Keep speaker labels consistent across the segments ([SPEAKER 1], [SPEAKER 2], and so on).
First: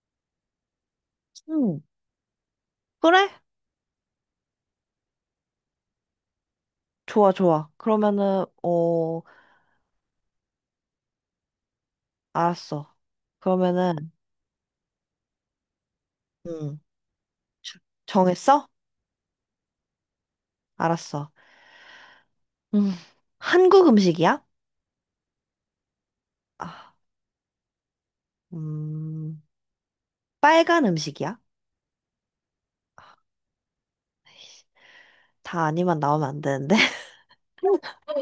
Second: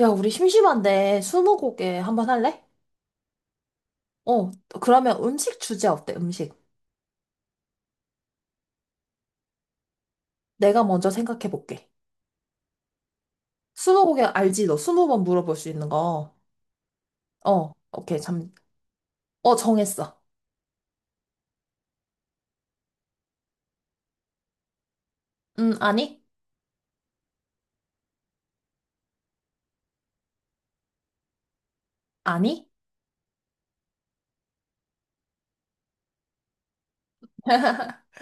[SPEAKER 1] 야, 우리 심심한데
[SPEAKER 2] 응.
[SPEAKER 1] 스무고개 한번 할래?
[SPEAKER 2] 그래?
[SPEAKER 1] 어, 그러면 음식 주제 어때? 음식.
[SPEAKER 2] 좋아, 좋아. 그러면은, 어,
[SPEAKER 1] 내가 먼저 생각해 볼게.
[SPEAKER 2] 알았어. 그러면은,
[SPEAKER 1] 스무고개 알지? 너 20번 물어볼 수 있는 거.
[SPEAKER 2] 응. 주-
[SPEAKER 1] 오케이, 잠.
[SPEAKER 2] 정했어?
[SPEAKER 1] 정했어.
[SPEAKER 2] 알았어. 음, 한국 음식이야?
[SPEAKER 1] 아니?
[SPEAKER 2] 아, 음, 빨간 음식이야?
[SPEAKER 1] 아니?
[SPEAKER 2] 에이씨, 다 아니만 나오면 안 되는데.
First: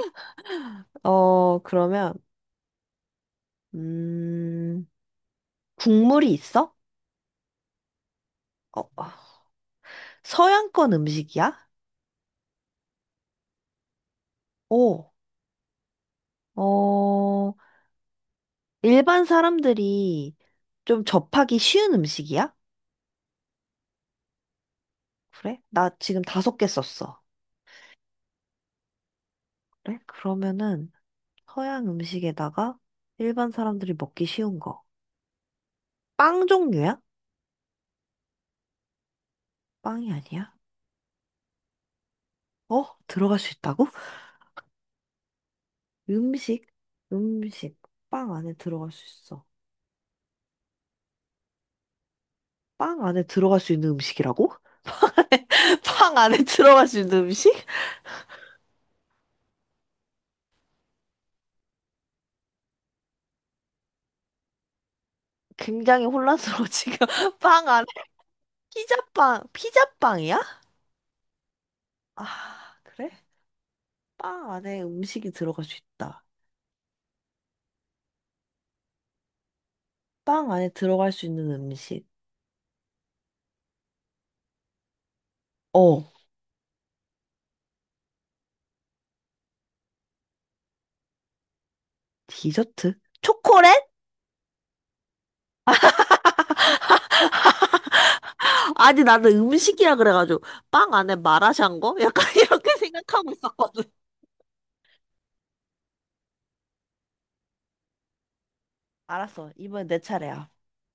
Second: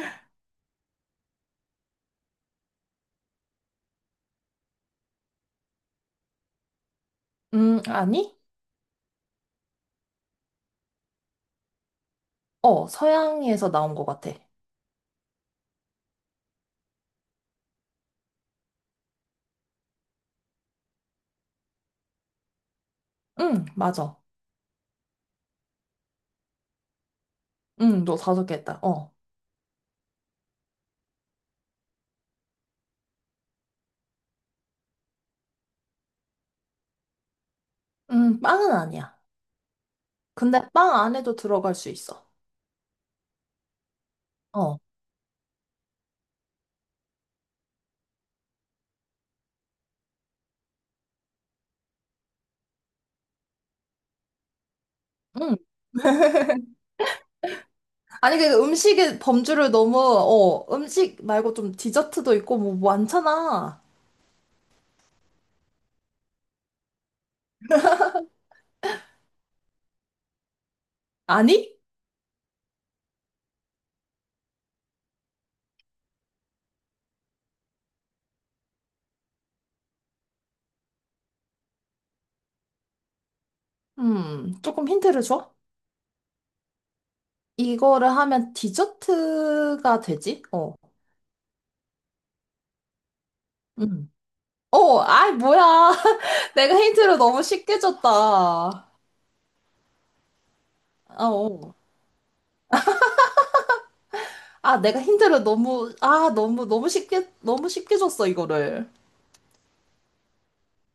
[SPEAKER 2] 어, 그러면, 음, 국물이 있어?
[SPEAKER 1] 아니?
[SPEAKER 2] 어, 어. 서양권 음식이야?
[SPEAKER 1] 서양에서 나온 것 같아.
[SPEAKER 2] 오, 어, 일반 사람들이 좀 접하기 쉬운 음식이야?
[SPEAKER 1] 응, 맞아.
[SPEAKER 2] 그래? 나 지금 다섯 개 썼어.
[SPEAKER 1] 응, 너 5개 했다. 어.
[SPEAKER 2] 그래? 그러면은 서양 음식에다가 일반 사람들이 먹기 쉬운 거. 빵 종류야?
[SPEAKER 1] 빵은 아니야.
[SPEAKER 2] 빵이 아니야?
[SPEAKER 1] 근데 빵 안에도 들어갈 수 있어.
[SPEAKER 2] 어? 들어갈 수 있다고?
[SPEAKER 1] 어.
[SPEAKER 2] 음식? 음식. 빵 안에 들어갈 수 있어. 빵 안에 들어갈 수 있는 음식이라고?
[SPEAKER 1] 응.
[SPEAKER 2] 빵 안에 들어갈 수 있는 음식?
[SPEAKER 1] 아니, 그 음식의 범주를 너무, 음식 말고 좀 디저트도 있고 뭐 많잖아.
[SPEAKER 2] 굉장히 혼란스러워, 지금. 빵 안에. 피자빵. 피자빵이야?
[SPEAKER 1] 아니?
[SPEAKER 2] 아, 그래? 빵 안에 음식이 들어갈 수 있다. 빵 안에 들어갈 수 있는 음식.
[SPEAKER 1] 조금 힌트를 줘?
[SPEAKER 2] 어.
[SPEAKER 1] 이거를 하면 디저트가 되지?
[SPEAKER 2] 디저트? 초콜릿?
[SPEAKER 1] 음. 아이, 뭐야. 내가 힌트를 너무 쉽게 줬다.
[SPEAKER 2] 아니, 나는 음식이라 그래가지고, 빵 안에
[SPEAKER 1] 어.
[SPEAKER 2] 마라샹궈? 거? 약간 이렇게 생각하고 있었거든.
[SPEAKER 1] 아, 내가 힌트를 너무, 너무, 너무 쉽게, 너무 쉽게 줬어, 이거를.
[SPEAKER 2] 알았어. 이번엔 내 차례야.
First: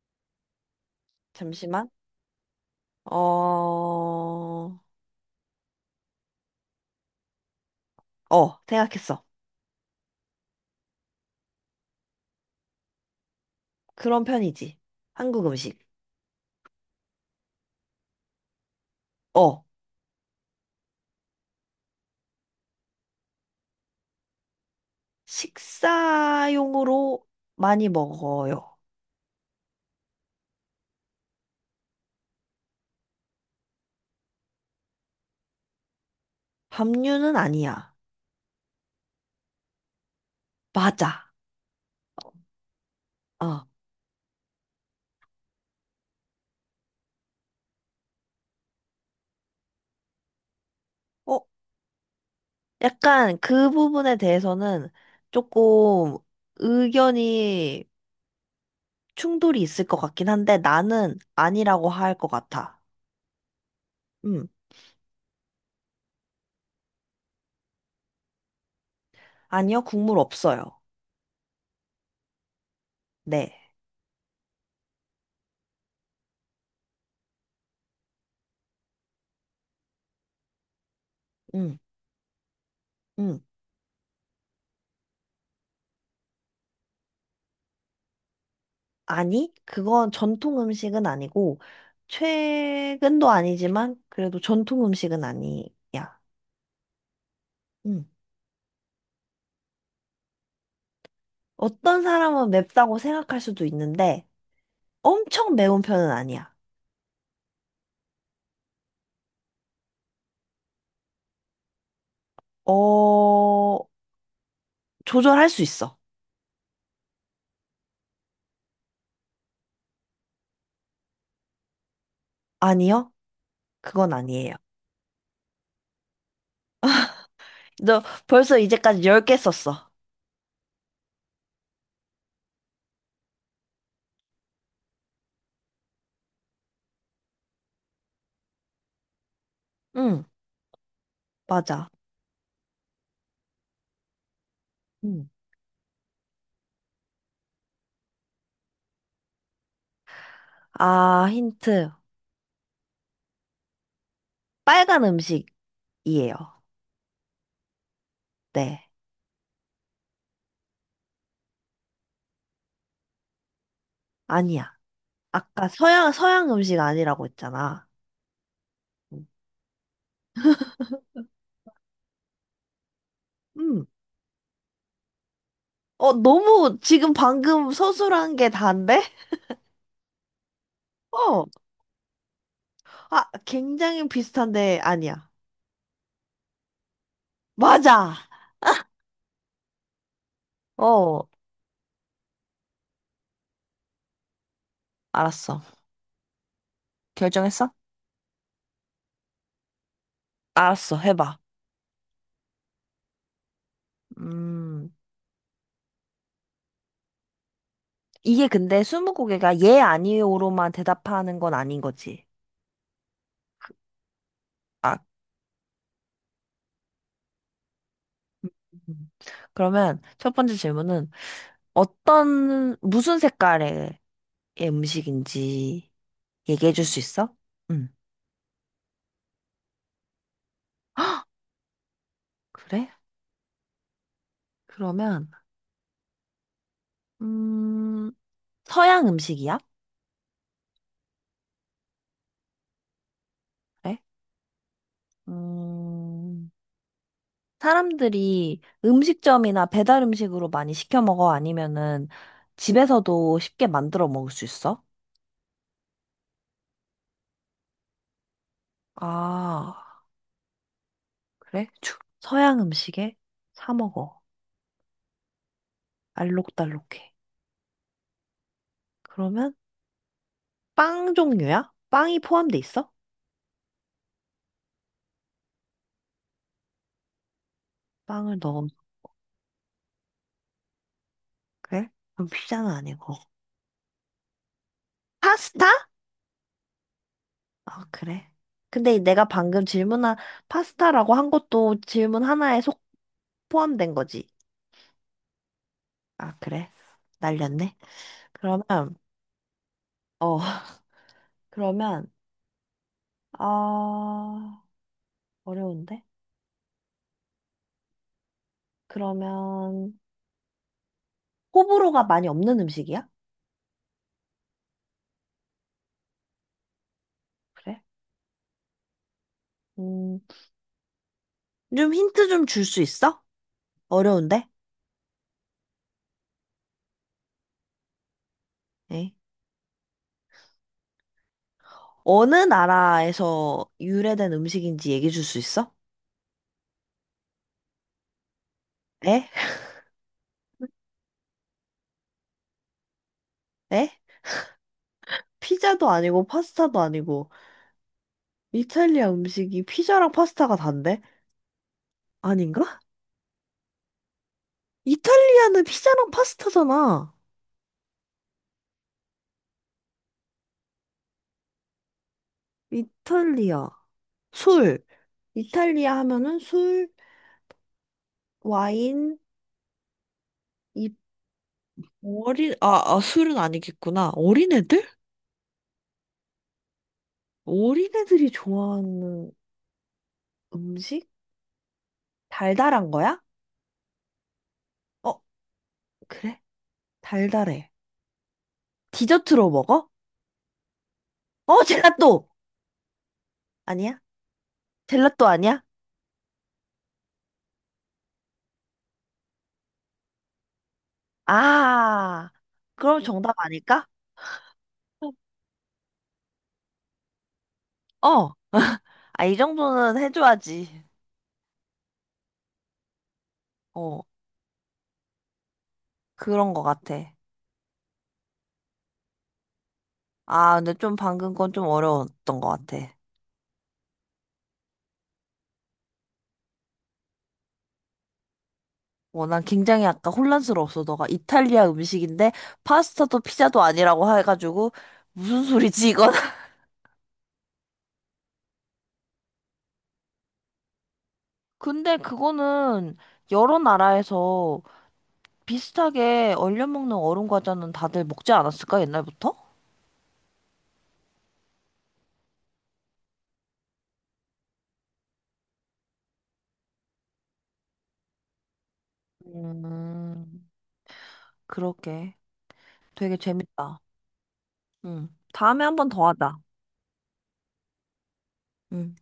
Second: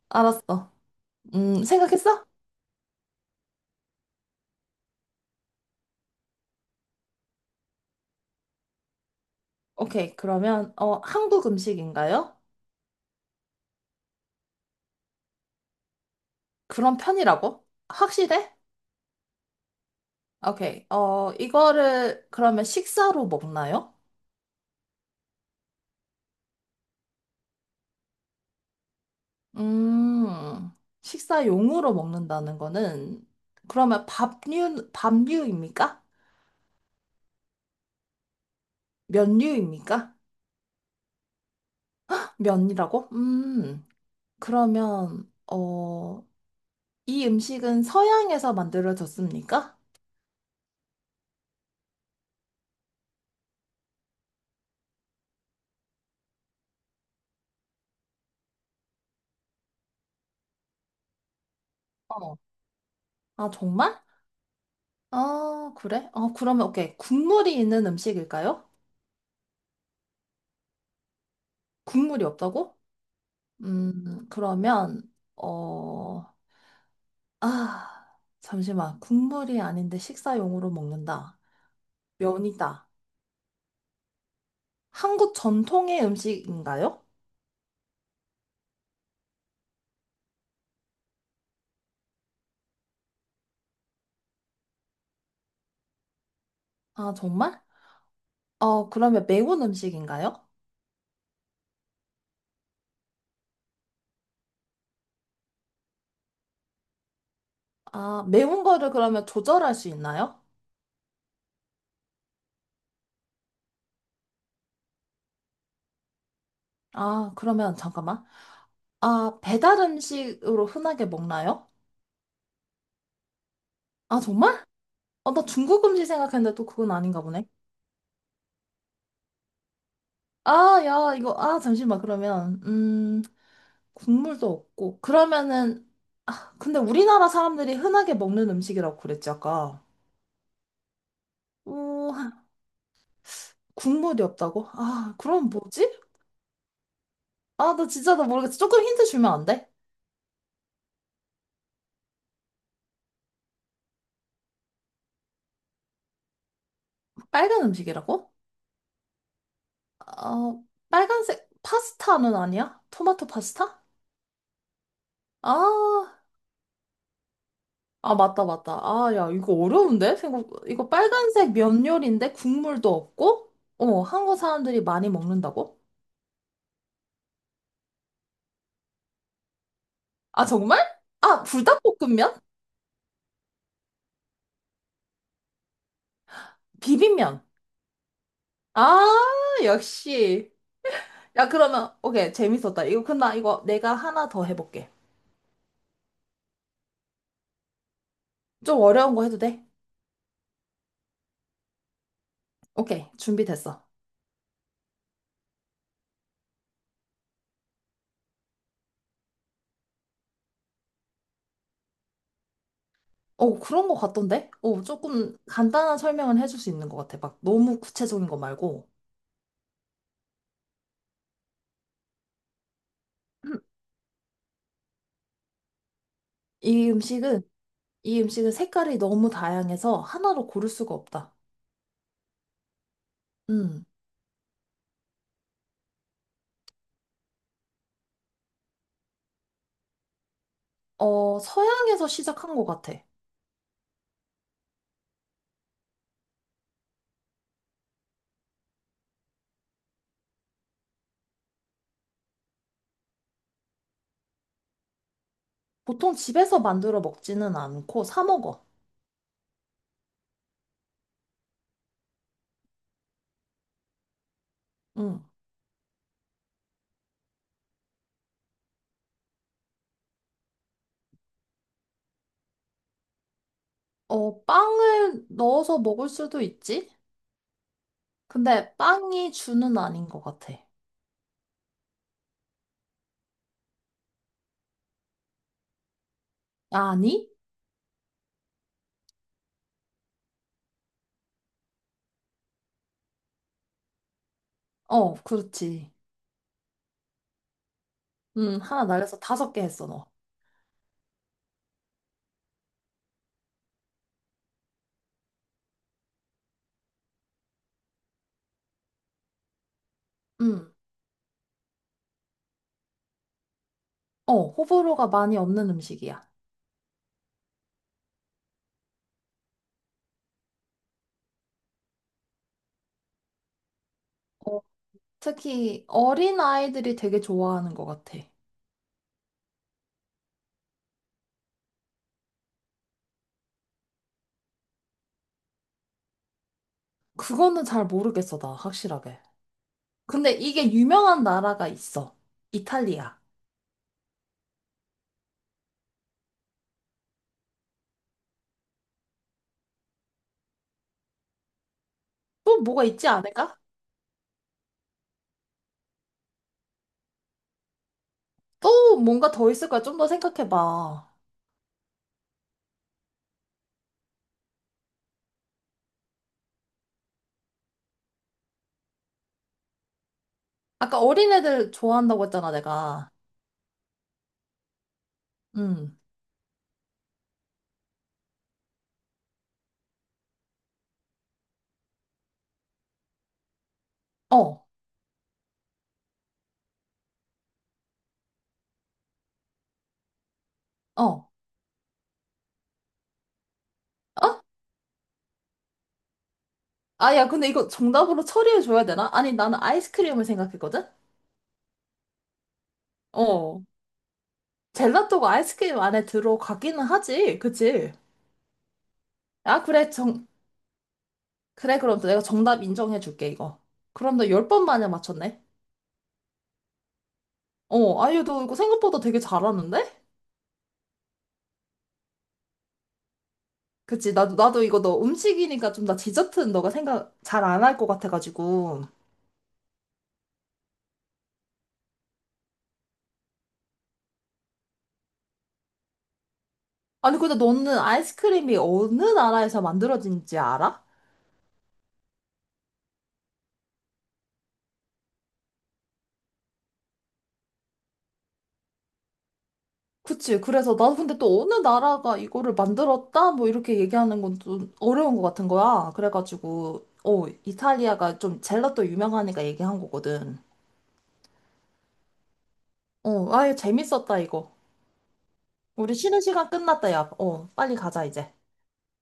[SPEAKER 1] 알았어.
[SPEAKER 2] 잠시만.
[SPEAKER 1] 생각했어?
[SPEAKER 2] 어, 어, 생각했어.
[SPEAKER 1] 오케이. 그러면, 한국 음식인가요?
[SPEAKER 2] 그런 편이지. 한국 음식.
[SPEAKER 1] 그런 편이라고? 확실해?
[SPEAKER 2] 어,
[SPEAKER 1] 오케이. 이거를 그러면 식사로 먹나요?
[SPEAKER 2] 식사용으로 많이 먹어요.
[SPEAKER 1] 음, 식사용으로 먹는다는 거는 그러면 밥류입니까?
[SPEAKER 2] 밥류는 아니야.
[SPEAKER 1] 면류입니까?
[SPEAKER 2] 맞아.
[SPEAKER 1] 면이라고?
[SPEAKER 2] 어,
[SPEAKER 1] 그러면 이 음식은 서양에서 만들어졌습니까?
[SPEAKER 2] 어, 약간 그 부분에 대해서는 조금 의견이 충돌이 있을 것 같긴 한데 나는 아니라고 할 것
[SPEAKER 1] 어.
[SPEAKER 2] 같아.
[SPEAKER 1] 아, 정말?
[SPEAKER 2] 음.
[SPEAKER 1] 아, 그래? 그러면 오케이. 국물이 있는 음식일까요?
[SPEAKER 2] 아니요, 국물 없어요.
[SPEAKER 1] 국물이 없다고?
[SPEAKER 2] 네.
[SPEAKER 1] 그러면 어, 잠시만. 국물이 아닌데 식사용으로 먹는다.
[SPEAKER 2] 음.
[SPEAKER 1] 면이다.
[SPEAKER 2] 음.
[SPEAKER 1] 한국 전통의 음식인가요?
[SPEAKER 2] 아니, 그건 전통 음식은 아니고 최근도 아니지만 그래도 전통 음식은 아니야.
[SPEAKER 1] 아, 정말?
[SPEAKER 2] 음.
[SPEAKER 1] 그러면 매운 음식인가요?
[SPEAKER 2] 어떤 사람은 맵다고 생각할 수도 있는데 엄청 매운 편은 아니야.
[SPEAKER 1] 아, 매운 거를 그러면 조절할 수 있나요?
[SPEAKER 2] 어, 조절할 수 있어.
[SPEAKER 1] 아, 그러면 잠깐만. 아, 배달 음식으로 흔하게 먹나요?
[SPEAKER 2] 아니요, 그건
[SPEAKER 1] 아,
[SPEAKER 2] 아니에요.
[SPEAKER 1] 정말? 나 중국 음식 생각했는데 또 그건 아닌가 보네.
[SPEAKER 2] 너 벌써 이제까지 10개 썼어.
[SPEAKER 1] 아, 야, 이거, 잠시만. 그러면, 국물도 없고. 그러면은, 근데 우리나라 사람들이 흔하게 먹는 음식이라고 그랬지, 아까.
[SPEAKER 2] 응, 맞아.
[SPEAKER 1] 오, 국물이 없다고? 아,
[SPEAKER 2] 음.
[SPEAKER 1] 그럼 뭐지? 아, 나 진짜 나 모르겠어. 조금 힌트 주면 안 돼?
[SPEAKER 2] 아, 힌트. 빨간 음식이에요.
[SPEAKER 1] 빨간 음식이라고?
[SPEAKER 2] 네.
[SPEAKER 1] 어, 빨간색 파스타는 아니야? 토마토 파스타?
[SPEAKER 2] 아니야.
[SPEAKER 1] 아,
[SPEAKER 2] 아까 서양 음식 아니라고 했잖아.
[SPEAKER 1] 아, 맞다, 맞다. 아, 야, 이거 어려운데? 이거 빨간색 면 요리인데 국물도 없고?
[SPEAKER 2] 음.
[SPEAKER 1] 한국 사람들이 많이 먹는다고?
[SPEAKER 2] 어, 너무 지금 방금 서술한 게 단데?
[SPEAKER 1] 아, 정말? 아,
[SPEAKER 2] 어.
[SPEAKER 1] 불닭볶음면?
[SPEAKER 2] 아, 굉장히 비슷한데 아니야.
[SPEAKER 1] 비빔면.
[SPEAKER 2] 맞아.
[SPEAKER 1] 아, 역시.
[SPEAKER 2] 어,
[SPEAKER 1] 야, 그러면, 오케이, 재밌었다. 그럼 나 이거 내가 하나 더 해볼게.
[SPEAKER 2] 알았어. 결정했어?
[SPEAKER 1] 좀 어려운 거 해도 돼?
[SPEAKER 2] 알았어. 해봐.
[SPEAKER 1] 오케이, 준비됐어.
[SPEAKER 2] 음, 이게 근데 스무고개가 예, 아니요로만 대답하는 건 아닌 거지.
[SPEAKER 1] 그런 거 같던데?
[SPEAKER 2] 아,
[SPEAKER 1] 조금 간단한 설명은 해줄 수 있는 것 같아. 막 너무 구체적인 거 말고.
[SPEAKER 2] 음. 그러면 첫 번째 질문은 어떤, 무슨 색깔의 음식인지 얘기해 줄
[SPEAKER 1] 이
[SPEAKER 2] 수 있어?
[SPEAKER 1] 음식은,
[SPEAKER 2] 응.
[SPEAKER 1] 이 음식은 색깔이 너무 다양해서 하나로 고를 수가 없다.
[SPEAKER 2] 그래?
[SPEAKER 1] 음,
[SPEAKER 2] 그러면, 음, 서양 음식이야?
[SPEAKER 1] 서양에서 시작한 것 같아.
[SPEAKER 2] 그래? 음, 사람들이 음식점이나 배달 음식으로 많이 시켜 먹어? 아니면은 집에서도 쉽게 만들어 먹을 수 있어?
[SPEAKER 1] 보통 집에서 만들어 먹지는 않고 사 먹어.
[SPEAKER 2] 아, 그래? 서양 음식에 사 먹어.
[SPEAKER 1] 음,
[SPEAKER 2] 알록달록해. 그러면 빵 종류야? 빵이 포함돼 있어?
[SPEAKER 1] 빵을 넣어서 먹을 수도 있지?
[SPEAKER 2] 빵을 넣으면
[SPEAKER 1] 근데 빵이 주는 아닌 것 같아.
[SPEAKER 2] 그래? 그럼 피자는 아니고. 파스타?
[SPEAKER 1] 아니?
[SPEAKER 2] 아, 그래. 근데 내가 방금 질문한 파스타라고 한 것도 질문 하나에 속 포함된 거지.
[SPEAKER 1] 어, 그렇지.
[SPEAKER 2] 아, 그래. 날렸네. 그러면,
[SPEAKER 1] 하나 날려서 5개 했어, 너.
[SPEAKER 2] 어, 그러면, 아, 어려운데? 그러면,
[SPEAKER 1] 음,
[SPEAKER 2] 호불호가 많이 없는 음식이야?
[SPEAKER 1] 호불호가 많이 없는 음식이야.
[SPEAKER 2] 그래. 음, 좀 힌트 좀 줄 수 있어? 어려운데?
[SPEAKER 1] 어, 특히 어린 아이들이 되게 좋아하는 것 같아.
[SPEAKER 2] 에? 어느 나라에서 유래된 음식인지 얘기해 줄 수 있어?
[SPEAKER 1] 그거는 잘 모르겠어, 나 확실하게.
[SPEAKER 2] 에?
[SPEAKER 1] 근데 이게 유명한 나라가 있어. 이탈리아.
[SPEAKER 2] 에? 피자도 아니고 파스타도 아니고. 이탈리아 음식이 피자랑 파스타가 단데?
[SPEAKER 1] 또
[SPEAKER 2] 아닌가?
[SPEAKER 1] 뭐가 있지 않을까?
[SPEAKER 2] 이탈리아는 피자랑 파스타잖아.
[SPEAKER 1] 또 뭔가 더 있을 거야. 좀 더 생각해봐.
[SPEAKER 2] 이탈리아. 술. 이탈리아 하면은 술, 와인, 이
[SPEAKER 1] 아까 어린애들 좋아한다고 했잖아,
[SPEAKER 2] 어린, 아,
[SPEAKER 1] 내가.
[SPEAKER 2] 술은 아니겠구나. 어린애들?
[SPEAKER 1] 음.
[SPEAKER 2] 어린애들이 좋아하는 음식? 달달한 거야?
[SPEAKER 1] 어,
[SPEAKER 2] 어, 그래? 달달해. 디저트로 먹어?
[SPEAKER 1] 어.
[SPEAKER 2] 어, 젤라또! 아니야? 젤라또 아니야?
[SPEAKER 1] 아, 야, 근데 이거 정답으로 처리해줘야 되나? 아니, 나는 아이스크림을 생각했거든?
[SPEAKER 2] 아, 그럼 정답
[SPEAKER 1] 어.
[SPEAKER 2] 아닐까?
[SPEAKER 1] 젤라또가 아이스크림 안에 들어가기는 하지. 그치?
[SPEAKER 2] 어, 아, 이
[SPEAKER 1] 아, 그래.
[SPEAKER 2] 정도는 해줘야지.
[SPEAKER 1] 그래, 그럼 또 내가 정답 인정해 줄게, 이거.
[SPEAKER 2] 어,
[SPEAKER 1] 그럼 너 10번 만에 맞췄네?
[SPEAKER 2] 그런 것 같아.
[SPEAKER 1] 아유, 너 이거 생각보다 되게 잘하는데?
[SPEAKER 2] 아, 근데 좀 방금 건 좀 어려웠던 것 같아.
[SPEAKER 1] 그치, 나도 이거 너 음식이니까 좀 나 디저트는 너가 생각 잘 안 할 것 같아가지고.
[SPEAKER 2] 어, 난 굉장히 아까 혼란스러웠어. 너가 이탈리아 음식인데 파스타도 피자도 아니라고 해가지고 무슨 소리지, 이건?
[SPEAKER 1] 아니, 근데 너는 아이스크림이 어느 나라에서 만들어진지 알아?
[SPEAKER 2] 근데 그거는 여러 나라에서 비슷하게 얼려 먹는 얼음 과자는 다들 먹지 않았을까, 옛날부터?
[SPEAKER 1] 그치, 그래서 나도 근데 또 어느 나라가 이거를 만들었다? 뭐 이렇게 얘기하는 건 좀 어려운 것 같은 거야. 그래가지고, 이탈리아가 좀 젤라또 유명하니까 얘기한 거거든.
[SPEAKER 2] 음, 그렇게. 되게
[SPEAKER 1] 아유,
[SPEAKER 2] 재밌다.
[SPEAKER 1] 재밌었다, 이거.
[SPEAKER 2] 응. 다음에 한 번
[SPEAKER 1] 우리
[SPEAKER 2] 더
[SPEAKER 1] 쉬는
[SPEAKER 2] 하자.
[SPEAKER 1] 시간 끝났다, 야. 빨리 가자, 이제.
[SPEAKER 2] 응.